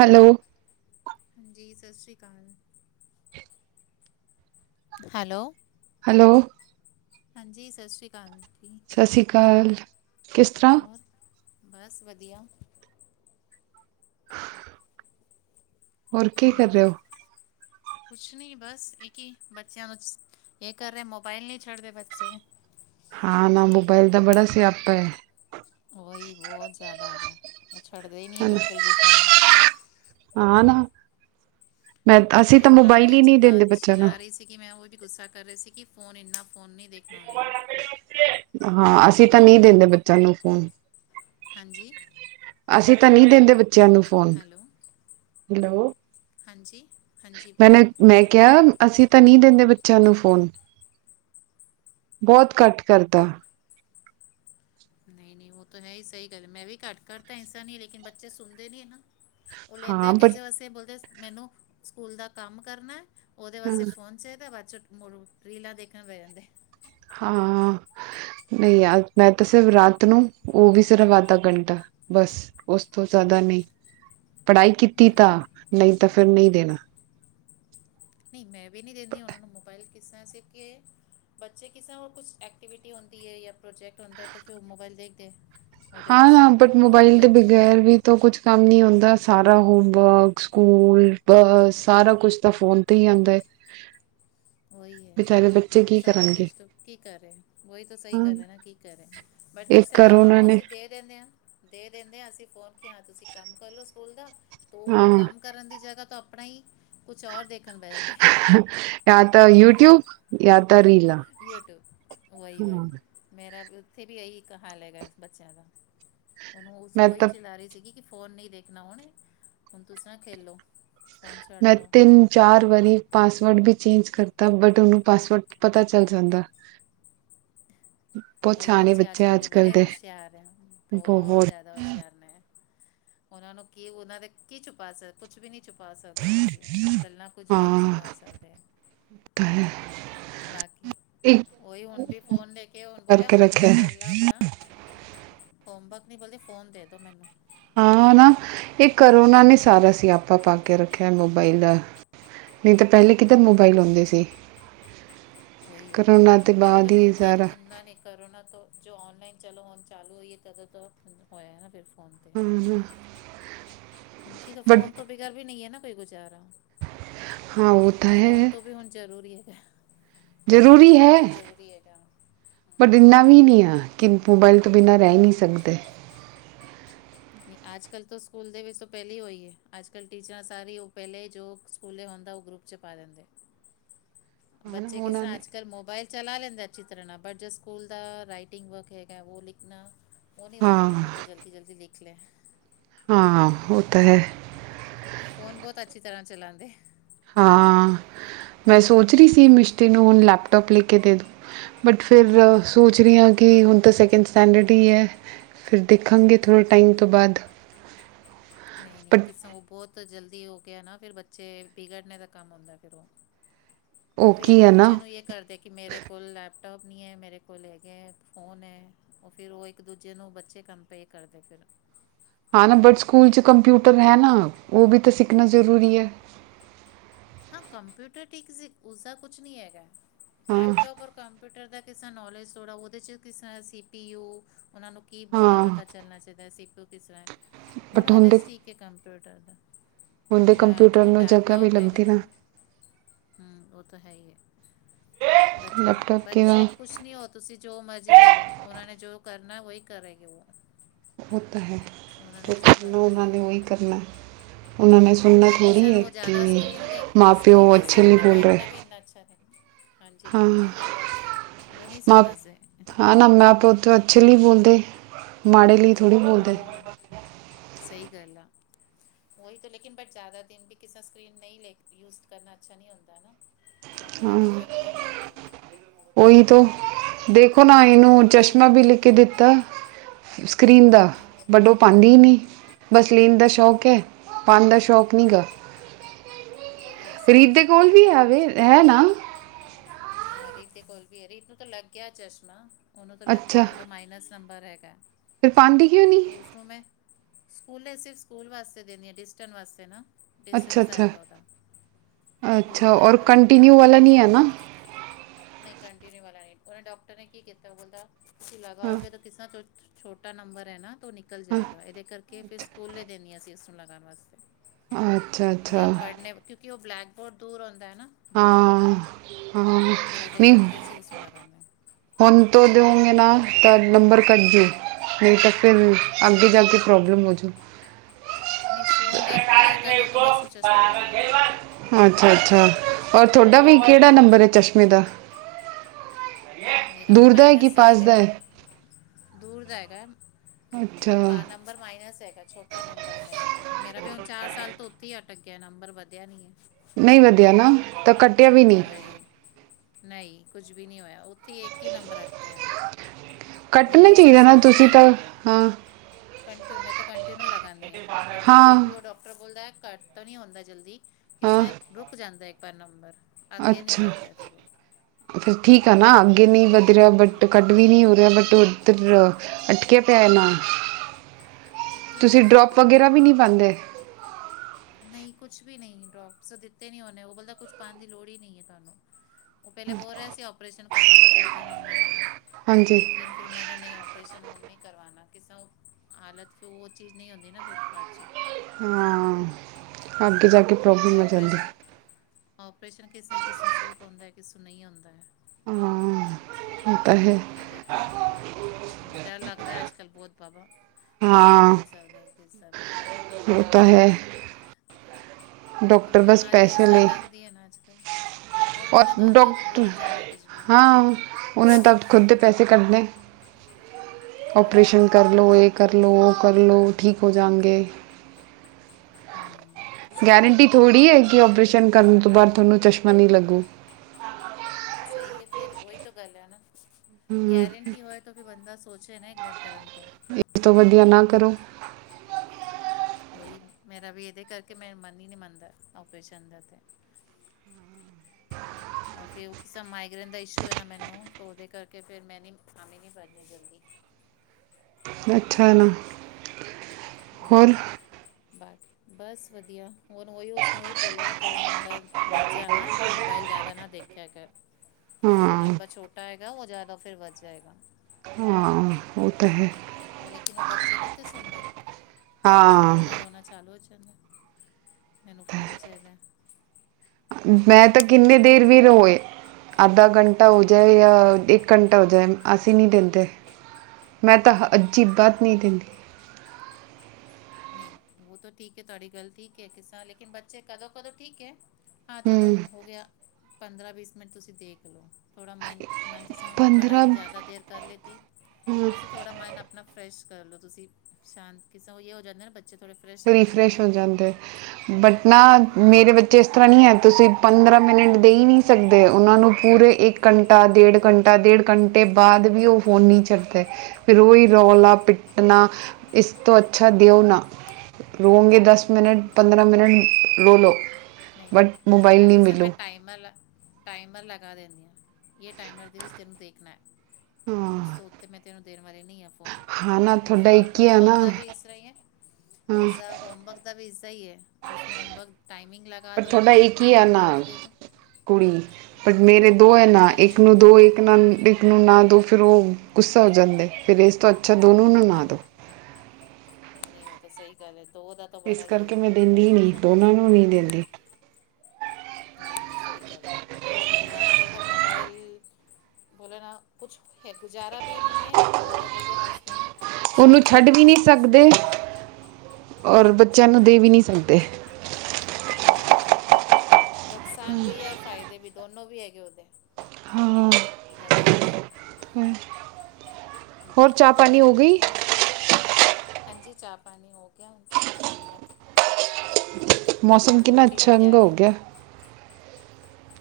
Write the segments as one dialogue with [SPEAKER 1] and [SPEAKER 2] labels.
[SPEAKER 1] Hello.
[SPEAKER 2] ਹਾਂਜੀ, ਸਤਿ ਸਿਰਿਆਂ ਅਕਾਲ। ਹੈਲੋ।
[SPEAKER 1] ਹੈਲੋ।
[SPEAKER 2] ਹਾਂਜੀ, ਸਤਿ ਸ਼੍ਰੀ ਅਕਾਲ ਜੀ।
[SPEAKER 1] ਸਤਿ ਸ੍ਰੀ ਅਕਾਲ ਕਿਸ ਤਰ੍ਹਾਂ।
[SPEAKER 2] ਬਸ ਬਸ ਵਧੀਆ ਬਸ।
[SPEAKER 1] ਕੀ ਕਰ
[SPEAKER 2] ਹੋਰ।
[SPEAKER 1] ਰਹੇ ਹੋ?
[SPEAKER 2] ਕੁਛ ਨੀ ਬਸ ਇੱਕ ਕੀ ਬੱਚਿਆਂ ਨੂੰ, ਇਹ ਕਰ ਰਹੇ, ਮੋਬਾਇਲ ਨਹੀਂ ਛੱਡਦੇ ਬੱਚੇ।
[SPEAKER 1] ਹਾਂ ਨਾ ਮੋਬਾਈਲ ਤਾਂ ਬੜਾ ਸਿਆਪਾ ਏ।
[SPEAKER 2] ਉਹ ਹੀ, ਬਹੁਤ ਜ਼ਿਆਦਾ ਹੈਗਾ, ਉਹ ਛੱਡਦੇ ਹੀ ਨਹੀਂ ਬਿਲਕੁੱਲ ਵੀ ਫ਼ੋਨ।
[SPEAKER 1] ਹਾਂ ਨਾ, ਅਸੀਂ
[SPEAKER 2] ਉਹੀ
[SPEAKER 1] ਤਾਂ
[SPEAKER 2] ਉਹਨਾਂ ਨੂੰ
[SPEAKER 1] ਮੋਬਾਇਲ
[SPEAKER 2] ਉਹੀ
[SPEAKER 1] ਹੀ ਨਹੀਂ
[SPEAKER 2] ਚਿੱਕਾ
[SPEAKER 1] ਦਿੰਦੇ ਬੱਚਿਆਂ ਨੂੰ।
[SPEAKER 2] ਚਿਲਾ ਰਹੀ ਕਿ ਸੀ ਜਿਵੇੰ ਉਹ ਵੀ ਗੁੱਸਾ ਕਰ ਰਹੇ ਸੀ ਕਿ ਫੋਨ ਇੰਨਾ ਫੋਨ ਨਹੀਂ ਦੇਖਣਾ ਹੁੰਦਾ।
[SPEAKER 1] ਹਾਂ, ਅਸੀਂ ਤਾਂ ਨਹੀਂ ਦਿੰਦੇ ਬੱਚਿਆਂ ਨੂੰ ਫੋਨ।
[SPEAKER 2] ਹਾਂਜੀ।
[SPEAKER 1] ਅਸੀਂ ਤਾਂ ਨਹੀਂ ਦਿੰਦੇ ਬੱਚਿਆਂ ਨੂੰ ਫੋਨ
[SPEAKER 2] ਹੈਲੋ
[SPEAKER 1] ਹੈਲੋ।
[SPEAKER 2] ਹਾਂਜੀ ਹਾਂਜੀ ਬੋਲਏ।
[SPEAKER 1] ਕਿ ਹਾਂ ਅਸੀਂ ਤਾਂ ਨਹੀਂ ਦਿੰਦੇ ਬੱਚਿਆਂ ਨੂੰ ਫੋਨ। ਬਹੁਤ ਘੱਟ ਕਰਤਾ।
[SPEAKER 2] ਨਹੀਂ, ਨਹੀਂ ਉਹ ਤਾਂ ਹੈ ਹੀ ਸਹੀ ਗੱਲ, ਮੈਂ ਵੀ ਘੱਟ ਕਰਤਾ ਏਸਾ ਨਹੀਂ ਲੇਕਿਨ ਬੱਚੇ ਸੁਣਦੇ ਨੀ ਨਾ। ਉਹ ਲੈਂਦੇ
[SPEAKER 1] ਹਾਂ
[SPEAKER 2] ਆ
[SPEAKER 1] ਬਟ
[SPEAKER 2] ਕਿਦੇ ਵਾਸਤੇ ਕੀ ਬੋਲਦੇ ਆ ਮੈਨੂੰ ਸਕੂਲ ਦਾ ਕੰਮ ਕਰਨਾ ਹੈ। ਉਹਦੇ ਵਾਸਤੇ ਫੋਨ ਚਾਹੀਦਾ ਬਾਅਦ ਚ, ਮੁੜ ਰੀਲਾਂ ਦੇਖਣ ਬੈਹ ਜਾਂਦੇ।
[SPEAKER 1] ਹਾਂ ਹਾਂ। ਨਹੀਂ ਯਾਰ, ਮੈਂ ਤਾਂ ਸਿਰਫ ਰਾਤ, ਨੂੰ ਉਹ ਵੀ ਸਿਰਫ ਆੱਧਾ ਘੰਟਾ ਬਸ। ਉਸ ਤੋਂ ਜਾਦਾਂ ਨਹੀਂ, ਪੜ੍ਹਾਈ ਕੀਤੀ
[SPEAKER 2] ਨਹੀਂ
[SPEAKER 1] ਤਾਂ
[SPEAKER 2] ਨਹੀਂ
[SPEAKER 1] ਨਹੀਂ, ਤਾਂ ਫੇਰ ਨਹੀਂ ਦੇਣਾ।
[SPEAKER 2] ਨਹੀਂ ਮੈਂ ਵੀ ਨਹੀਂ ਦਿੰਦੀ ਉਹਨਾਂ ਨੂੰ ਮੋਬਾਇਲ ਕਿਸ ਤਰਾਂ ਅਸੀ ਕਿਹੇ। ਬੱਚੇ ਕਿਸੇ ਤ੍ਰਹਿ ਕੁੱਛ ਐਕਟੀਵਿਟੀ ਹੁੰਦੀ ਹੈ ਜਾਂ ਪ੍ਰੋਜੈਕਟ ਹੁੰਦਾ ਹੈ, ਤਾਂ ਫਿਰ ਉਹ ਮੋਬਾਇਲ ਦੇਖਦੇ। ਉਹਦੇ
[SPEAKER 1] ਹਾਂ, ਹਾਂ
[SPEAKER 2] ਵਾਸਤੇ
[SPEAKER 1] ਬਟ ਮੋਬਾਈਲ ਦੇ
[SPEAKER 2] ਗੂਗਲ 'ਚੋਂ
[SPEAKER 1] ਬਗੈਰ ਵੀ। ਤੋਂ ਕੁਛ ਕੰਮ ਨਹੀਂ ਹੁੰਦਾ ਸਾਰਾ ਹੋਮਵਰਕ, ਸਕੂਲ, ਬੱਸ ਸਾਰਾ ਕੁਛ ਤਾਂ ਫ਼ੋਨ। ਤੇ ਹੀ ਆਂਦਾ ਹੈ ਤੇ।
[SPEAKER 2] ਉਹੀ ਹੈ। ਸਾਰਾ ਕੁਛ ਤੇ ਕੀ ਕਿਹਰਿਆ ਉਹੀ ਤਾਂ ਸਹੀ
[SPEAKER 1] ਹਾਂ
[SPEAKER 2] ਗੱਲ ਹੈ ਨਾ, ਕੀ ਕਹਿਰੇ ਬਟ
[SPEAKER 1] ਇੱਕ
[SPEAKER 2] ਕਿਸੇ ਨਾ ਉਹਨਾਂ
[SPEAKER 1] ਕਰੋਨਾ
[SPEAKER 2] ਨੂੰ
[SPEAKER 1] ਨੇ
[SPEAKER 2] ਅਸੀਂ। ਦੇ ਦਿੰਦੇ ਹਾਂ ਦੇ ਦਿੰਦੇ ਹਾਂ ਅਸੀਂ ਫੋਨ ਕਿ ਹਾਂ ਤੁਸੀਂ ਕੰਮ ਕਰਲੋ ਸਕੂਲ ਦਾ, ਤੋ
[SPEAKER 1] ਹਾਂ
[SPEAKER 2] ਉਹ ਕੰਮ। ਕਰਨ ਦੀ ਜਗ੍ਹਾ ਤੋਂ ਆਪਣਾ ਈ ਕੁਛ ਹੋਰ ਦੇਖਣ ਬੈ ਜਾਂਦੇ
[SPEAKER 1] ਯਾਂ ਤਾਂ ਯੂਟਿਊਬ ਯਾਂ ਤਾਂ ਰੀਲਾਂ
[SPEAKER 2] ਯੂਟਿਊਬ ਵਹੀ
[SPEAKER 1] ਹਾਂ
[SPEAKER 2] ਵਹੀ ਮੇਰਾ ਉੱਥੇ ਵੀ ਏਹੀ ਇੱਕ ਹਾਲ ਹੈਗਾ ਬੱਚਿਆਂ ਦਾ ਉਹਨੂੰ
[SPEAKER 1] ਮੈਂ
[SPEAKER 2] ਓਸਨੂੰ ਏ
[SPEAKER 1] ਤਾਂ
[SPEAKER 2] ਚਿੱਲਾਹ ਰਈ ਸੀਗੀ ਕਿ ਫੋਨ ਨਈ ਦੇਖਣਾ ਉਹਨੇ ਹੁਣ ਤੁਸੀਂ ਨਾ ਖੇਲੋ। ਫੋਨ ਛੱਡ
[SPEAKER 1] ਮੈ
[SPEAKER 2] ਦਿਓ
[SPEAKER 1] ਤਿਨ ਚਾਰ ਵਾਰੀ ਪਾਸਵਰਡ ਵੀ ਚੇਂਜ ਕਰਤਾ ਬਟ ਉਹਨੂੰ ਪਾਸਵਰਡ ਪਤਾ ਚੱਲ ਜਾਂਦਾ। [unintelligible] ਬਹੁਤ
[SPEAKER 2] ਓ ਈ
[SPEAKER 1] ਸਿਆਣੇ
[SPEAKER 2] ਬੱਚੇ ਅੱਜਕੱਲ੍ਹ
[SPEAKER 1] ਅੱਜ
[SPEAKER 2] ਦੇ
[SPEAKER 1] ਕੱਲ
[SPEAKER 2] ਬੜੇ ਹੁਸ਼ਿਆਰ ਐ, ਬਹੁਤ ਜਿਆਦਾ ਹੁਸ਼ਿਆਰ ਨੇ। ਉਹਨਾਂ ਨੂੰ ਕੀ ਉਹਨਾਂ ਦਾ ਕੀ ਛੁਪਾਸ ਕੁਛ ਵੀ ਨੀ। ਛੁਪਾ ਸਕਦੇ ਹੋ ਤੁਸੀਂ ਉਹਨਾ ਨੂੰ ਗੱਲਾਂ ਕੁੱਝ ਵੀ ਨੀ
[SPEAKER 1] ਹਾਂ
[SPEAKER 2] ਛੁਪਾ ਸਕਦੇ।
[SPEAKER 1] [unintelligible]
[SPEAKER 2] ਬਾਕੀ
[SPEAKER 1] ਇੱਕ
[SPEAKER 2] ਓਈ ਹੁਣ ਵੀ ਫੋਨ ਲੇ ਕੇ ਹੁਣ ਬੋਲਿਆ
[SPEAKER 1] ਕਰਕੇ ਰੱਖਿਆ
[SPEAKER 2] ਹੋਮਵਰਕ ਕਰ ਲਾ ਆਪਣਾ। ਹੋਮਵਰਕ ਨੀ ਬੋਲਦੀ ਫੋਨ ਦੇ ਦੋ ਮੈਨੂੰ
[SPEAKER 1] ਹਾਂ ਨਾ ਏ ਕਰੋਨਾ ਨੇ ਸਾਰਾ ਸਿਆਪਾ ਪਾ ਕੇ ਰੱਖਿਆ ਮੋਬਾਈਲ ਦਾ ਨਈ ਤਾਂ ਪਹਿਲੇ ਕੀਹਦੇ ਮੋਬਾਈਲ ਹੁੰਦੇ ਸੀ।
[SPEAKER 2] ਉਹੀ-ਉਹੀ
[SPEAKER 1] ਕਰੋਨਾ ਤੇ
[SPEAKER 2] ਪਹਿਲੇ
[SPEAKER 1] ਬਾਅਦ
[SPEAKER 2] ਤਾਂ
[SPEAKER 1] ਹੀ
[SPEAKER 2] ਕੀ ਨਾ
[SPEAKER 1] ਸਾਰਾ
[SPEAKER 2] ਇੰਨਾਂ ਨੇ ਕਰੋਨਾ ਤੋਂ ਜੋ ਔਨਲਾਈਨ ਚਲੋ ਹੁਣ ਚਾਲੂ ਹੋਈ ਐ, ਤਦੋਂ ਤਾਂ ਹੋਇਆ ਹੈ ਨਾ ਫਿਰ ਫੋਨ
[SPEAKER 1] ਹੂੰ-ਹੂੰ।
[SPEAKER 2] ਹੁਣ ਕਿੱਦਾ ਫੋਨ ਤੋਂ ਬਗੈਰ ਵੀ ਨਈ ਐ ਨਾ ਗੁਜ਼ਾਰਾ
[SPEAKER 1] ਹਾਂ ਉਹ ਤਾਂ
[SPEAKER 2] ਫੋਨ
[SPEAKER 1] ਹੈ
[SPEAKER 2] ਤੋਂ ਵੀ ਹੁਣ ਜ਼ਰੂਰੀ ਹੈ।
[SPEAKER 1] ਜ਼ਰੂਰੀ ਹੈ। ਬਟ ਇੰਨਾ ਵੀ ਨੀ ਆ ਕਿ ਮੋਬਾਇਲ ਤੋਂ ਬਿਨਾਂ ਰਹਿ ਈ ਨੀ ਸਕਦੇ।
[SPEAKER 2] ਨਹੀਂ, ਅੱਜਕੱਲ੍ਹ ਤਾਂ ਸਕੂਲ ਦੇ ਵਿੱਚ ਉਹ ਪਹਿਲੇ ਈ ਹੋਈ ਐ, ਅੱਜਕੱਲ੍ਹ ਟੀਚਰਾਂ ਸਾਰੇ ਹੀ ਉਹ ਪਹਿਲੇ ਹੀ ਜੋ ਸਕੂਲੇ ਹੁੰਦਾ ਉਹ ਗਰੁੱਪ ਚ ਪਾ ਦਿੰਦੇ
[SPEAKER 1] ਹਾਂ ਨਾ
[SPEAKER 2] ਬੱਚੇ ਕਿਸ
[SPEAKER 1] ਉਹਨਾਂ
[SPEAKER 2] ਤਰਾਂ
[SPEAKER 1] ਨੇ
[SPEAKER 2] ਅਜੱਕਲ੍ਹ ਮੋਬਾਇਲ ਚਲਾ ਲੈਂਦੇ ਆ ਅੱਛੀ ਤਰ੍ਹਾਂ ਨਾਲ ਬਟ ਜੋ ਸਕੂਲ ਦਾ ਰਾਈਟਿੰਗ ਵਰਕ ਹੈਗਾ ਉਹ ਲਿਖਣਾ ਉਹ ਨੀ ਹੁੰਦਾ ਕਿ ਉਹ
[SPEAKER 1] ਹਾਂ
[SPEAKER 2] ਨਾ ਤੋਂ ਜਲਦੀ-ਜਲਦੀ ਲਿਖ ਲੈ
[SPEAKER 1] ਹਾਂ ਓ ਤਾਂ ਹੈ।
[SPEAKER 2] ਫੋਨ ਬਹੁਤ ਅੱਛੀ ਤਰ੍ਹਾਂ ਚਲਾਂਦੇ।
[SPEAKER 1] ਹਾਂ ਮੈਂ ਸੋਚ ਰਹੀ ਸੀ। ਮਿਸ਼ਤੀ ਨੂੰ ਲੈਪਟੋਪ ਲੈਕੇ ਦੇਦੋ ਬਟ ਫਿਰ ਸੋਚ ਰਹੀ ਆ ਕਿ ਹੁਣ ਤਾਂ ਸੈਕਿੰਡ ਸਟੈਂਡਰਡ ਹੀ ਹੈ। ਫੇਰ ਦੇਖਾਂਗੇ ਥੋੜ੍ਹੇ ਟਾਈਮ ਤੋਂ ਬਾਅਦ।
[SPEAKER 2] ਨਈ-ਨਈ
[SPEAKER 1] ਬਟ
[SPEAKER 2] ਕਿਸਾਂ ਉਹ ਬਹੁਤ ਜਲਦੀ ਹੋ ਕੇ ਨਾ ਫਿਰ ਬੱਚੇ ਵਿਗੜਨ ਦਾ ਕੰਮ ਹੁੰਦਾ। ਫਿਰ ਉਹ
[SPEAKER 1] [unintelligible]
[SPEAKER 2] ਉਹ ਫਿਰ
[SPEAKER 1] ਕੀ
[SPEAKER 2] ਇੱਕ
[SPEAKER 1] ਹੈ ਨਾ
[SPEAKER 2] ਦੂਜੇ ਨੂੰ ਏਹ ਕਰਦੇ। ਕਿ ਮੇਰੇ ਕੋਲ ਲੈਪਟੋਪ ਨੀ ਐ, ਮੇਰੇ ਕੋਲ ਹੈਗੇ ਫੋਨ ਐਉਹ ਫਿਰ ਉਹ ਇੱਕ ਦੂਜੇ ਨੂੰ ਬੱਚੇ ਕੰਮ ਪੇ ਕਰਦੇ ਫੇਰ
[SPEAKER 1] ਹਾਂ ਨਾ ਬਟ ਸਕੂਲ ਚ ਕੰਪਿਊਟਰ ਹੈ ਨਾ ਓ ਵੀ ਤਾਂ ਸਿੱਖਣਾ ਜ਼ਰੂਰੀ ਐ
[SPEAKER 2] ਹਾਂ ਕੰਪਿਊਟਰ ਠੀਕ ਸੀ। ਓਸ ਦਾ ਕੁਛ ਨੀ ਹੈਗਾ
[SPEAKER 1] ਹਾਂ
[SPEAKER 2] ਲੈਪਟੋਪ ਔਰ ਕੰਮ ਕੰਪਿਊਟਰ ਦਾ ਕਿਸ ਤਰਾ ਨੌਲੇਜ ਥੋੜ੍ਹਾ ਉਹਦੇ ਕਿਸੇ ਸੀਪੀ ਯੂ ਉਹਨਾ ਨੂੰ ਕੀ ਬੋਰਡ ਦਾ
[SPEAKER 1] ਹਾਂ
[SPEAKER 2] ਪਤਾ ਚੱਲਣਾ ਚਾਈਦਾ, ਸੀ ਪੀ ਯੂ ਕਿਸ ਤਰਾਂ ਏ ਉਹ
[SPEAKER 1] ਬਟ
[SPEAKER 2] ਨਾਲੇ
[SPEAKER 1] ਹੁੰਦੇ
[SPEAKER 2] ਠੀਕ ਇਹ ਕੰਪਊਟਰ ਦਾ
[SPEAKER 1] ਹੁੰਦੇ ਕੰਪਿਊਟਰ ਨੂੰ ਜਗ੍ਹਾ ਵੀ ਲੱਗਦੀ ਨਾ
[SPEAKER 2] ਹੂੰ, ਓਹ ਤਾਂ ਹੈ ਹੈ ਈ ਆ, ਬੱਚੇ ਨੂੰ
[SPEAKER 1] ਲੈਪਟੋਪ
[SPEAKER 2] ਬੱਚੇ
[SPEAKER 1] ਕਿਵੇਂ
[SPEAKER 2] ਕੁਛ ਨੀ ਹੋ ਤੁਸੀਂ ਜੋ ਮਰਜ਼ੀ ਲੈ ਦੋ। ਉਹਨਾਂ ਨੇ ਜੋ ਕਰਨਾ ਉਹੀ ਕਰੇਗੇ
[SPEAKER 1] ਉਹ ਤਾਂ ਹੈ।
[SPEAKER 2] ਉਹਨਾਂ
[SPEAKER 1] ਜੋ
[SPEAKER 2] ਨੇ
[SPEAKER 1] ਕਰਨਾ
[SPEAKER 2] ਹੈ
[SPEAKER 1] ਉਹਨਾਂ ਨੇ ਉਹੀ ਕਰਨਾ ਉਹਨਾਂ ਨੇ ਸੁਣਨਾ
[SPEAKER 2] ਬਟ ਕਿਸੇ
[SPEAKER 1] ਥੋੜ੍ਹੀ ਹੈ
[SPEAKER 2] ਨੂੰ ਉਹ ਜ਼ਿਆਦਾ
[SPEAKER 1] ਕਿ
[SPEAKER 2] ਸਕਰੀਨ ਦੇ
[SPEAKER 1] ਮਾਂ
[SPEAKER 2] ਸਕਰੀਨ
[SPEAKER 1] ਪਿਓ
[SPEAKER 2] ਦੇ
[SPEAKER 1] ਅੱਛੇ ਲਈ
[SPEAKER 2] ਸਾਹਮਣੇ
[SPEAKER 1] ਬੋਲ ਰਹੇ
[SPEAKER 2] ਬੈਠਣਾ ਵੀ ਏਨਾ ਅੱਛਾ ਹੈਗਾ। ਹਾਂਜੀ ਨਹੀਂ
[SPEAKER 1] ਹਾਂ
[SPEAKER 2] ਉਹ ਤਾਂ ਹੈ ਈ ਐ, ਉਹ ਨੀ ਸਮਝਦੇ।
[SPEAKER 1] ਹੈ, ਨਾ ਮਾਂ ਪਿਉ ਤੋ ਅੱਛੇ ਲਈ ਬੋਲਦੇ ਮਾੜੇ ਲਈ ਥੋੜ੍ਹੀ ਬੋਲਦੇ
[SPEAKER 2] ਹੂੰ ਸਹੀ ਗੱਲ ਆ। ਉਹੀ ਤਾਂ ਲੇਕਿਨ ਬਟ ਜ਼ਿਆਦਾ ਦਿਨ ਵੀ ਕਿਸੇ ਸਕਰੀਨ ਨਹੀਂ ਲਈ ਯੂਜ ਕਰਨਾ ਅੱਛਾ ਨਹੀਂ ਹੁੰਦਾ ਨਾ। ਅੱਖਾਂ ਤੇ ਇਫੈਕਟ ਪੈਂਦਾ ਫਿਰ ਉਹ
[SPEAKER 1] ਉਹੀ ਤੇ ਦੇਖ [inaudible]
[SPEAKER 2] ਅੱਜ ਕੱਲ੍ਹ
[SPEAKER 1] ਨੂੰ
[SPEAKER 2] ਕਿੰਨੇ
[SPEAKER 1] ਚਸ਼ਮਾ
[SPEAKER 2] ਛੋਟੇ
[SPEAKER 1] ਵੀ ਲੈ
[SPEAKER 2] ਛੋਟੇ
[SPEAKER 1] ਕੇ ਦਿੱਤਾ ਸਕਰੀਨ ਦਾ
[SPEAKER 2] ਹਾਂਜੀ।
[SPEAKER 1] ਬਟ ਉਹ ਪਾਂਦੀ ਨਹੀਂ
[SPEAKER 2] ਹੂੰ
[SPEAKER 1] ਬਸ ਲੇਣ ਦਾ ਸ਼ੌਂਕ ਹੈ ਪਾਣ ਦਾ ਸ਼ੌਕ ਨਹੀਂ ਹੈਗਾ।
[SPEAKER 2] ਉਹੀ ਹੈ ਸਾਰੀ
[SPEAKER 1] ਰੀਤ ਦੇ
[SPEAKER 2] ਜਗ੍ਹਾ
[SPEAKER 1] ਕੋਲ
[SPEAKER 2] ਉਹੀ
[SPEAKER 1] ਵੀ
[SPEAKER 2] ਗੱਲ
[SPEAKER 1] ਹੈਵੇ
[SPEAKER 2] ਬੱਚਿਆਂ ਨੂੰ
[SPEAKER 1] ਹੈ ਨਾ।
[SPEAKER 2] ਹਾਂ ਰੀਤ ਦੇ ਕੋਲ ਵੀ ਹੈ ਰੀਤ ਨੂੰ ਤਾਂ ਲੱਗ ਗਿਆ ਚਸ਼ਮਾਂ ਉਹਨੂੰ ਤਾਂ ਲੱਗ
[SPEAKER 1] ਅੱਛਾ
[SPEAKER 2] ਗਿਆ ਉਹਦਾ
[SPEAKER 1] ਫਿਰ
[SPEAKER 2] ਮਾਈਨਸ ਨੰਬਰ ਹੈਗਾ
[SPEAKER 1] ਪਾਉਂਦੀ ਕਿਉਂ ਨਹੀਂ
[SPEAKER 2] ਉਸ ਓ ਮੈਂ ਸਕੂਲੇ ਸਿਰਫ ਸਕੂਲ ਵਾਸਤੇ ਦਿੰਦੀ ਹ ਡਿਸਟਨ ਵਾਸਤੇ ਨਾ
[SPEAKER 1] ਅੱਛਾ
[SPEAKER 2] ਡਿਸਟੈਂਸ
[SPEAKER 1] ਅੱਛਾ
[SPEAKER 2] ਆਏਗਾ ਉਹਦਾ
[SPEAKER 1] ਅੱਛਾ
[SPEAKER 2] ਦੂਰ ਦਾ
[SPEAKER 1] ਔਰ
[SPEAKER 2] ਹੈਗਾ ਉਹਦਾ
[SPEAKER 1] ਕੰਟੀਿਨਿਊ ਵਾਲਾ ਨਹੀਂ ਹੈ ਨਾ।
[SPEAKER 2] ਨਹੀਂ ਕੰਟੀਨਿਊ ਵਾਲਾ ਨਹੀਂ ਉਹਨੇ ਡਾਕਟਰ ਨੇ ਕੀ ਕੀਤਾ ਉਹ ਬੋਲਦਾ ਤੁਸੀਂ ਲਗਾ
[SPEAKER 1] ਹਾਂ
[SPEAKER 2] ਹੋਗੇ ਤਾਂ ਕਿਸਾਂ ਤੋਂ ਛੋਟਾ ਨੰਬਰ ਹੈ ਨਾ ਤੋ ਉਹ ਨਿਕਲ ਜਾਏਗਾ ਇਹਦੇ ਕਰਕੇ ਫਿਰ ਸਕੂਲੇ ਦਿੰਦੀ ਅਸੀਂ ਉਸਨੂੰ ਲਗਾਉਣ ਵਾਸਤੇ
[SPEAKER 1] ਹਾਂ ਅੱਛਾ ਅੱਛਾ
[SPEAKER 2] ਜਾਂ ਪੜ੍ਹਨ ਕਿਉਕਿ ਉਹ ਬਲੈਕ ਬੋਰਡ ਦੂਰ ਹੁੰਦਾ ਹੈ ਨਾ।
[SPEAKER 1] ਹਾਂ-ਹਾਂ
[SPEAKER 2] ਤੇ ਉਹਦੇ ਕਰਕੇ ਅਸੀਂ ਉਸਨੂੰ ਲਗਾਂਦੇ ਆ।
[SPEAKER 1] ਹੁਣ ਤੋਂ ਦੇਊਂਗੇ ਨਾ ਤਾਂ ਨੰਬਰ ਕੱਟ ਜਓ ਨਹੀਂ ਤਾਂ ਫਿਰ ਅੱਗੇ ਜਾ ਕੇ ਪ੍ਰੋਬਲਮ ਹੋਜੂ।
[SPEAKER 2] ਨਹੀਂ ਫੋਨ ਦੇਖਦੀ ਹੈ ਤਦੋਂ ਤਾਂ ਮੈਂ ਉਸ ਨੂੰ ਚਸ਼ਮਾ ਦੇਣੀ ਆ
[SPEAKER 1] [unintelligible] ਅੱਛਾ-ਅੱਛਾ ਔਰ ਤੁਹਾਡਾ
[SPEAKER 2] ਫੋਨ ਦੇ
[SPEAKER 1] ਵੀ
[SPEAKER 2] ਟਾਈਮ
[SPEAKER 1] ਕਿਹੜਾ
[SPEAKER 2] ਤੇ
[SPEAKER 1] ਨੰਬਰ ਹੈ ਚਸ਼ਮੇ ਦਾ
[SPEAKER 2] ਮੇਰਾ ਵੀ
[SPEAKER 1] ਦੂਰ ਦਾ ਹੈ ਕਿ
[SPEAKER 2] ਮਾਈਨਸ ਹੀ
[SPEAKER 1] ਪਾਸ
[SPEAKER 2] ਹੈਗਾ
[SPEAKER 1] ਦਾ ਹੈ।
[SPEAKER 2] ਦੂਰ ਦਾ ਹੈਗਾ।
[SPEAKER 1] ਅੱਛਾ
[SPEAKER 2] ਬਣਵਾਇਆ ਸੀ ਹੈਗਾ ਛੋਟਾ ਨੰਬਰ ਮੇਰਾ ਵੀ ਮੇਰਾ ਵੀ ਹੁਣ ਚਾਰ ਸਾਲ ਤੋਂ ਉਥੇ ਹੀ ਅਟਕ ਗਿਆ ਨੰਬਰ ਵਧਿਆ ਨਹੀਂ ਹੈ।
[SPEAKER 1] ਨਹੀਂ ਵਧੀਆ ਨਾ ਤਾਂ ਘ
[SPEAKER 2] ਨਹੀਂ-ਨਹੀਂ ਕੁੱਝ ਵੀ ਨਹੀਂ ਹੋਇਆ ਉੱਥੇ ਇੱਕ ਹੀ ਨੰਬਰ ਅਟਕਿਆ ਹੋਆ।
[SPEAKER 1] ਕੱਟਣਾ ਚਾਹੀਦਾ ਨਾ ਤੁਸੀਂ ਤਾਂ ਅ
[SPEAKER 2] ਕੰਟਿਨਿਊ ਮੈਂ ਤਾਂ ਕੰਟੀਿਨਿਊ ਲਗਾਣੀ ਹਾਂ ਲੇਕਿਨ
[SPEAKER 1] ਹਾਂ
[SPEAKER 2] ਫਿਰ ਵੀ ਉਹ ਡਾ ਡਾਕਟਰ ਬੋਲਦਾ ਘੱਟ ਤਾਂ ਨਹੀਂ ਹੁੰਦਾ ਜਲਦੀ
[SPEAKER 1] ਹਾਂ
[SPEAKER 2] ਕਿਸੇ ਰੁਕ ਜਾਂਦਾ ਇੱਕ ਵਾਰ ਨੰਬਰ ਅੱਗੇ ਨਹੀਂ
[SPEAKER 1] ਅੱਛਾ
[SPEAKER 2] ਵੱਧਦਾ ਫਿਰ ਉਹ
[SPEAKER 1] ਫਿਰ ਠੀਕ ਆ ਨਾ ਅੱਗੇ ਨਹੀਂ ਵੱਧ ਰਿਹਾ ਬਟ ਘੱਟ
[SPEAKER 2] ਹੂੰ
[SPEAKER 1] ਘੱਟ ਵੀ ਨਹੀਂ ਹੋ ਰਿਹਾ ਬੱਟ ਉੱਧਰ ਅਟਕੇ ਪਿਆ ਏ ਨਾ।
[SPEAKER 2] ਹੁਣ ਕੀ
[SPEAKER 1] ਤੁਸੀਂ
[SPEAKER 2] ਕਰ ਸਕਦੇ
[SPEAKER 1] ਡਰੋਪ
[SPEAKER 2] ਹੋ ਹੁਣ
[SPEAKER 1] ਵਗੈਰਾ ਵੀ ਨੀ ਪਾਂਦੇ।
[SPEAKER 2] ਨਹੀਂ ਕੁਛ ਵੀ ਨਹੀਂ ਡਰੋਪਸ ਦਿੱਤੇ ਨੇ ਉਹਨੇ ਉ ਬੋਲਦਾ ਕੁਛ ਪਾਉਣ ਦੀ ਲੋੜ ਹੀ ਨਹੀਂ ਹੈ ਤੁਹਾਨੂੰ ਓਹ ਪਹਿਲੇ ਬੋਲ ਰਿਹਾ ਸੀ ਔਪਰੇਸ਼ਨ ਕਰਵਾ ਲੋ ਛੋਟਾ ਨੰਬਰ ਹੈਗਾ
[SPEAKER 1] ਹਾਂਜੀ
[SPEAKER 2] ਲੇਕਿਨ ਫਿਰ ਮੈਂ ਨਾ ਨਹੀਂ ਓਪਰੇਸ਼ਨ ਹੁਣ ਨਹੀਂ ਕਰਵਾਂਣਾ ਕਿਸ ਤਰ ਹਾਲਤ ਫਿਰ ਉਹ ਚੀਜ਼ ਨਹੀਂ ਹੁੰਦੀ ਨਾ ਫਿਰ ਬਾਅਦ 'ਚੋਂ
[SPEAKER 1] ਹਾਂ। ਅੱਗੇ ਜਾ ਕੇ
[SPEAKER 2] ਉਹ
[SPEAKER 1] ਪ੍ਰੋਬਲਮ ਆ ਜਾਂਦੀ
[SPEAKER 2] ਓਪਰੇਸ਼ਨ-ਓਪਰੇਸ਼ਨ ਕਿਸੇ ਕਿਸਨੂੰ ਸੂਟ ਹੁੰਦਾ ਹੈ ਕਿਸਨੂੰ ਨਹੀਂ ਹੁੰਦਾ।
[SPEAKER 1] ਹਾਂ ਇਹ ਤਾ ਹੈ।
[SPEAKER 2] ਏਦੇ ਕਰਕੇ ਡਰ ਲੱਗਦਾ ਅੱਜ-ਕੱਲ੍ਹ ਬੌਤ ਬਾਬਾ ਕੁਛ ਨੀ ਬੋਲ ਸਕ [unintelligible]
[SPEAKER 1] ਇਹ ਤਾ ਹੈ।
[SPEAKER 2] ਕਿਉਂਕਿ
[SPEAKER 1] ਡਾਕਟਰ ਬਸ
[SPEAKER 2] ਬਿਮਾਰੀਆਂ
[SPEAKER 1] ਪੈਸੇ
[SPEAKER 2] ਏਸਾ
[SPEAKER 1] ਲਈ
[SPEAKER 2] ਲੱਗਦੀਆਂ ਨ ਅੱਜ-ਕੱਲ
[SPEAKER 1] ਔਰ ਡੋਕ ਟਰ
[SPEAKER 2] ਕੁਝ ਵੀ,
[SPEAKER 1] ਹਾਂ ਹੁਣੇ ਤਕ ਖੁਦ ਦੇ ਪੈਸੇ ਕੱਢਣੇ। ਓਪਰੇਸ਼ਨ
[SPEAKER 2] ਉਹੀ।
[SPEAKER 1] ਕਰ ਲਉ ਏਹ ਕਰ ਲੋ ਉਹ ਕਰ ਲੋ ਠੀਕ ਹੋ ਜਾਣਗੇ।
[SPEAKER 2] ਹੂੰ। ਸਹੀ ਗੱਲ
[SPEAKER 1] ਗੈਰੇੰਟੀ
[SPEAKER 2] ਹੈ,
[SPEAKER 1] ਥੋੜ੍ਹੀ ਹੈਗੀ ਏ ਓਪਰੇਸ਼ਨ ਕਰਨ ਤੋਂ ਬਾਦ ਥੋਨੂੰ ਚਸ਼ਮਾ ਨਹੀਂ ਲੱਗੂ।
[SPEAKER 2] ਸਹੀ ਏ ਫੇਰ ਓਹੀ ਤੋਂ ਗੱਲ ਹੈ ਨਾ ਗੈਰੇੰਟੀ ਹੋਏ। ਤਾ ਕੀ ਬੰਦਾ ਸੋਚੇ ਨਾ ਇੱਕ ਵਾਰ ਕਰਨ ਤੋਂ
[SPEAKER 1] ਇਸ ਤੋਂ ਵਧੀਆ ਨਾ ਕਰੋ।
[SPEAKER 2] ਵਹੀ ਮੇਰਾ ਵੀ ਇਦੇ ਕਰਕੇ ਮੇਰ ਮੰਨ ਹੀ ਨੀ ਓਪਰੇਸ਼ਨ ਦਾ ਤੇ ਔਰ ਫੇਰ ਉਹ ਕਿਸੇ ਆ ਮਾਈਗ੍ਰੇਨ ਦਾ ਇਸ਼ੂ ਏਨਾ ਮੈਨੂੰ ਤੋ ਉਦੇ ਕਰਕੇ ਫਿਰ ਮੈਂ ਨੀ ਹਾਮੀ ਨੀ ਭਰਦੀ ਜਲਦੀ।
[SPEAKER 1] ਅੱਛਾ ਨਾ। ਹੋਰ
[SPEAKER 2] [unintelligible] ਬਸ ਵਦੀਆ ਹੁਨ ਓਈ ਉਸਨੂੰ ਓਈ ਬੋਲੇਆ ਤੇਰਾ ਨੰਬਰ ਵਜੇਨਾ ਤੁ ਮੋਬਾਈਲ ਜੈਦਾ ਨਾ ਦੇਖਆ ਕਰ, ਓ ਜੋ
[SPEAKER 1] ਹਾਂ
[SPEAKER 2] ਨੰਬਰ ਛੋ ਛੋਟਾ ਹੈਗਾ ਜਾਦਾ ਫੇਰ ਬਚ ਜਾਏਗਾ।
[SPEAKER 1] ਹਾਂ। ‌ ਓ‌ਤਾ ਹੈ।
[SPEAKER 2] ਓ ਲੇਕਿਨ ਓ ਬੱਚੇ ਕਿੱਥੇ ਸੁਨਦੇ, ਓ
[SPEAKER 1] ਹਾਂ,
[SPEAKER 2] ਰੋਨਾ-ਰੋਨਾ ਚਾਲੂ ਹੋ ਜਾਂਦੇ। ਮੈਨੂੰ ਫੋਨ ਚਾਈਦਾ।
[SPEAKER 1] ਮੈਂ ਤੇ ਕਿੰਨੀ ਦੇਰ ਵੀ ਰੋਏ ਅੱਧਾ ਘੰਟਾ ਹੋਜਾਏ ਯਾ ਏਕ ਘੰਟਾ ਹੋਜਾਏ ਅਸੀ ਨੀ ਦੇਂਦੇ। ਮੈਂ ਤਾ
[SPEAKER 2] ਨਹੀਂ
[SPEAKER 1] ਅਜੀਬਾਤ ਨੀ ਦੇੰਦੀ।
[SPEAKER 2] ਨਈ ਓ ਤਾ ਠੀਕ ਐ ਤੋਆਡੀ ਗੱਲ ਠੀਕ‌ ਐ ਕਿਸ ਤਰਾਂ ਲੇਕਿਨ ਬੱਚੇ ਕਦੋਂ-ਕਦੋਂ ਠੀਕ ਏ। ਹਾਂ, ਜਦੋਂ
[SPEAKER 1] ਹੂੰ,
[SPEAKER 2] ਹੋਗੇਆ ਪੰਦਰਾਂ ਬੀਸ ਮਿੰਟ ਤੁਸੀ ਦੇਖ ਥੋੜਾ ਲੋ ਮਨ ਹਾਂਜੀ ਸਾਉੰਡੀ ਦੀ
[SPEAKER 1] ਪੰਦਰਾਂ
[SPEAKER 2] ਪੜਾਈ ਜੈਦਾ ਦੇਰ ਕਰ ਲਿੱਤੀ, ਤੁਸੀ ਥੋੜਾ ਮਨ ਅ ਆਪਨਾ ਫਰੈਸ਼ ਕਰਲੋ ਤੁਸੀ ਸ਼ਾਂਤ ਕਿਸਾਂ ਓਈਓ ਹੋ ਜਾਂਦਾ ਨਾ ਬੱਚੇ ਥੋੜੇ ਫਰੈਸ਼ ਹੋ ਜਾਂਦੇ
[SPEAKER 1] ਰਿਫਰੈਸ਼
[SPEAKER 2] ਦੇਖ
[SPEAKER 1] ਹੋ
[SPEAKER 2] ਨੇ
[SPEAKER 1] ਜਾਂਦੇ ਬਟ ਨਾ, ਮੇਰੇ ਬ [unintelligible] ਏਸ ਤਰਾਂ ਨੀ ਐ, ਤੁਸੀ ਪੰਦਰਾਂ ਮਿੰਨਟ ਦੇ ਈ ਨੀ ਸਕਦੇ, ਓਨਾਂ ਨੂੰ ਪੂਰੇ ਏਕ ਘੰ ਘੰਟਾ, ‌ ਡੇਢ-ਘੰਟਾ‌ ਡੇਢ-ਘੰਟੇ ਬਾਦ ਵੀ ਓ ਫੋਨ ਨੀ ਚੱਕਦੇ। ਫਿਰ ਓਈ ਰੋਲਾ ਪਿੱਟਨਾ ਏਸ ਤੋ ਅੱਛਾ ਦੇਓ ਨਾ। ਰੋਂਗੇ ਦਸ ਮਿੰਟ, ਪੰਦਰਾਂ ਮਿੰਟ ਰੋਲੋ।
[SPEAKER 2] ਨਈ ਮੇਰਾ ਕਿਸਤਾ ਮੈਂ ਟਾਈਮ ਆਲਾ ਟਾਈਮਰ ਲਗਾ ਦੇਨੀ ਆ ਯੇ ਟਾਈਮਰ ਦੇ ਵਿੱਚ ਤੈਨੂੰ ਦੇਖਨੈ, ਉਸ ਤੋ
[SPEAKER 1] ਹਾਂ
[SPEAKER 2] ਉੱਤੇ ਮੈਂ ਤੈਨੂੰ ਦੇਨ ਵਾਲੇ ਨੀ ਆ ਫੋਨ।
[SPEAKER 1] ਹਾਂ ਨਾ ਤੁਹਾਡਾ
[SPEAKER 2] ਉਸਦਾ
[SPEAKER 1] ਇੱਕ ਹੀ ਆ
[SPEAKER 2] ਹੋਮਬਕ
[SPEAKER 1] ਨਾ
[SPEAKER 2] ਦਾ ਵੀ ਇਸਤਰਾਂ ਈਏ,
[SPEAKER 1] ਹਾਂ
[SPEAKER 2] ਉਸਦਾ ਹੋਮਬਕ ਦਾ ਵੀ ਇਸਤਾ ਈ ਏ ਉਸਨੂੰ ਹੋਮਵਕ ਟਾਈਮਿੰਗ ਲਗਾ
[SPEAKER 1] ਪਰ
[SPEAKER 2] ਦੋ,
[SPEAKER 1] ਤੁਹਾਡਾ ਇੱਕ ਹੀ ਆ
[SPEAKER 2] ਟਾਈਮਿੰਗ ਲਾਕੇ
[SPEAKER 1] ਨਾ
[SPEAKER 2] ਦੇਦੋ
[SPEAKER 1] ਕੁੜੀ ਬਟ ਮੇਰੇ ਦੋ ਐਨਾ
[SPEAKER 2] ਕਰ
[SPEAKER 1] ਇੱਕ
[SPEAKER 2] ਲਈਏ।
[SPEAKER 1] ਨੂੰ ਦੋ ਇੱਕ ਨਾ ਏਕ ਨੂੰ ਨਾ ਦੋ ਫੇਰ ਓ ਗੁੱਸਾ ਹੋ ਜਾਂਦੇ ਫੇਰ ਏਸ ਤੋ ਅੱਛਾ ਦੋਨੋਂ ਨੂੰ ਨਾ ਦੋ।
[SPEAKER 2] ਨਈ ਓ ਤੋ ਸਈ ਗੱਲ ਐ, ਦੋ ਦਾ ਤਾਂ
[SPEAKER 1] ਏਸ
[SPEAKER 2] ਬੜਾ ਹੀ
[SPEAKER 1] ਕਰਕੇ ਮੈਂ
[SPEAKER 2] ਹੁੰਦਾ
[SPEAKER 1] ਦੇਂਦੀ ਨੀ
[SPEAKER 2] ਸਭਾ।
[SPEAKER 1] ਦੋਨਾਂ ਨੂੰ ਨਈ ਦੇੰਦੀ।
[SPEAKER 2] ਨਈ ਸਈ ਗੱਲ ਐ, ਨਈ ਅੱਜ-ਕੱਲ ਤਾ ਮੋਬਾਇਲ ਖੋਲੋ ਨਾ ਕੁਛ ਹੈ ਗੁਜ਼ਾਰਾ ਵੀ ਨੀ ਐ, ਓਰ ਬੋਲਦੇ ਨਾ ਉਸਨੂੰ
[SPEAKER 1] ਓਨੂੰ
[SPEAKER 2] ਸਾਈਡ ਇਫੈਕਟ
[SPEAKER 1] ਛੱਡ ਵੀ ਨੀ
[SPEAKER 2] ਬਹੁਤ ਹੈ ਉਸਦੇ,
[SPEAKER 1] ਸਕਦੇ, ਓਰ ਬੱਚੇਆਂ ਨੂੰ ਦੇ ਵੀ ਨੀ ਸਕਦੇ।
[SPEAKER 2] ਓਈ ਨੁਕਸਾਨ ਬੀ ਐ ਓਰ ਫਾਇਦੇ ਵੀ ਦੋਨੋਂ ਵੀ ਹੈਗੇ ਓਦੇ। ਮੋਬਾਈਲ ਦੇ
[SPEAKER 1] ਹੂੰ।
[SPEAKER 2] ਕੀ ਕਰ ਰੇ ਕੀ ਪਤਾ ਐ ਕੋਨ, ਹਾਂਜੀ ਚਾ ਪਾਨੀ ਹੋਗੇਆ ਸ਼ਾਮ ਦਾ
[SPEAKER 1] ਮੋਸਮ
[SPEAKER 2] ਹੁਣ
[SPEAKER 1] ਕਿੰਨਾ
[SPEAKER 2] ਰੋਟੀ ਦੀ
[SPEAKER 1] ਅੱਛਾ ਅਂਦਾ
[SPEAKER 2] ਤਿਆਰੀ
[SPEAKER 1] ਹੋਗੇਆ।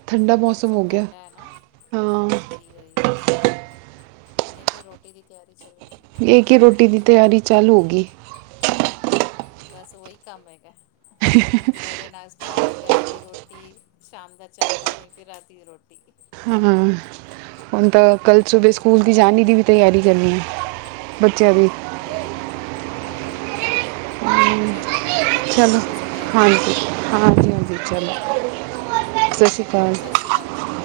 [SPEAKER 1] ਠੰਡਾ
[SPEAKER 2] ਹਮ
[SPEAKER 1] ਮੋਸਮ ਹੋਗੇਆ, ਹਾਂ।
[SPEAKER 2] ਜੀ ਓਈ, ਹੁਨੇ ਕੀ ਰੋਟੀ ਦੀ ਤੇਆਰੀ ਚੱਲਰੀ ਐ।
[SPEAKER 1] ਯੇ ਕਿ ਰੋਟੀ ਦੀ ਤੇਆਰੀ ਚਾਲ ਹੋਗੀ।
[SPEAKER 2] ਬਾੱਸ ਓਈ ਕਾੰਮ ਹੈਗਾ।
[SPEAKER 1] [inaudible]
[SPEAKER 2] ਸਵੇਰੇ ਨਾਸ਼ਤਾ, ਦੁਪੈਰ ਦੀ ਰੋਟੀ, ਸ਼ਾਮ ਦਾ ਚਾ ਪਾਣੀ, ਫੇਰ ਰਾਤੀ ਰੋਟੀ।
[SPEAKER 1] ਹਾਂ, ਹੁਨ ਤਾ ਕੱਲ ਸੁਬੇ
[SPEAKER 2] ਉਹੀ
[SPEAKER 1] ਸਕੂਲ ਦੀ
[SPEAKER 2] ਕੰਮ
[SPEAKER 1] ਜਾਨੀ ਦੀ ਵੀ ਤੇਆਰੀ ਕਰਨੀ ਐ, ਬੱਚੇਆਂ ਦੀ
[SPEAKER 2] ਓਈ ਹੁਨ ਬੇ ਓਈ-ਓਈ। ਚਲੋ ਠੀਕ ਏ ਫੇਰ ਕਰ
[SPEAKER 1] ਚਲੋ
[SPEAKER 2] ਲੋ ਤੁਸੀ ਤੇਆਰੀਆਂ,
[SPEAKER 1] ਹਾਂਜੀ ਹਾਂਜੀ ਚਲੋ
[SPEAKER 2] ਹਾਂਜੀ ਠੀਕ ਏ।
[SPEAKER 1] ਸਤਿ ਸ਼੍ਰੀ
[SPEAKER 2] ਓਕੇ
[SPEAKER 1] ਅਕਾਲ
[SPEAKER 2] ਸਸ਼੍ਰੀ ਕਾਲ ਜੀ।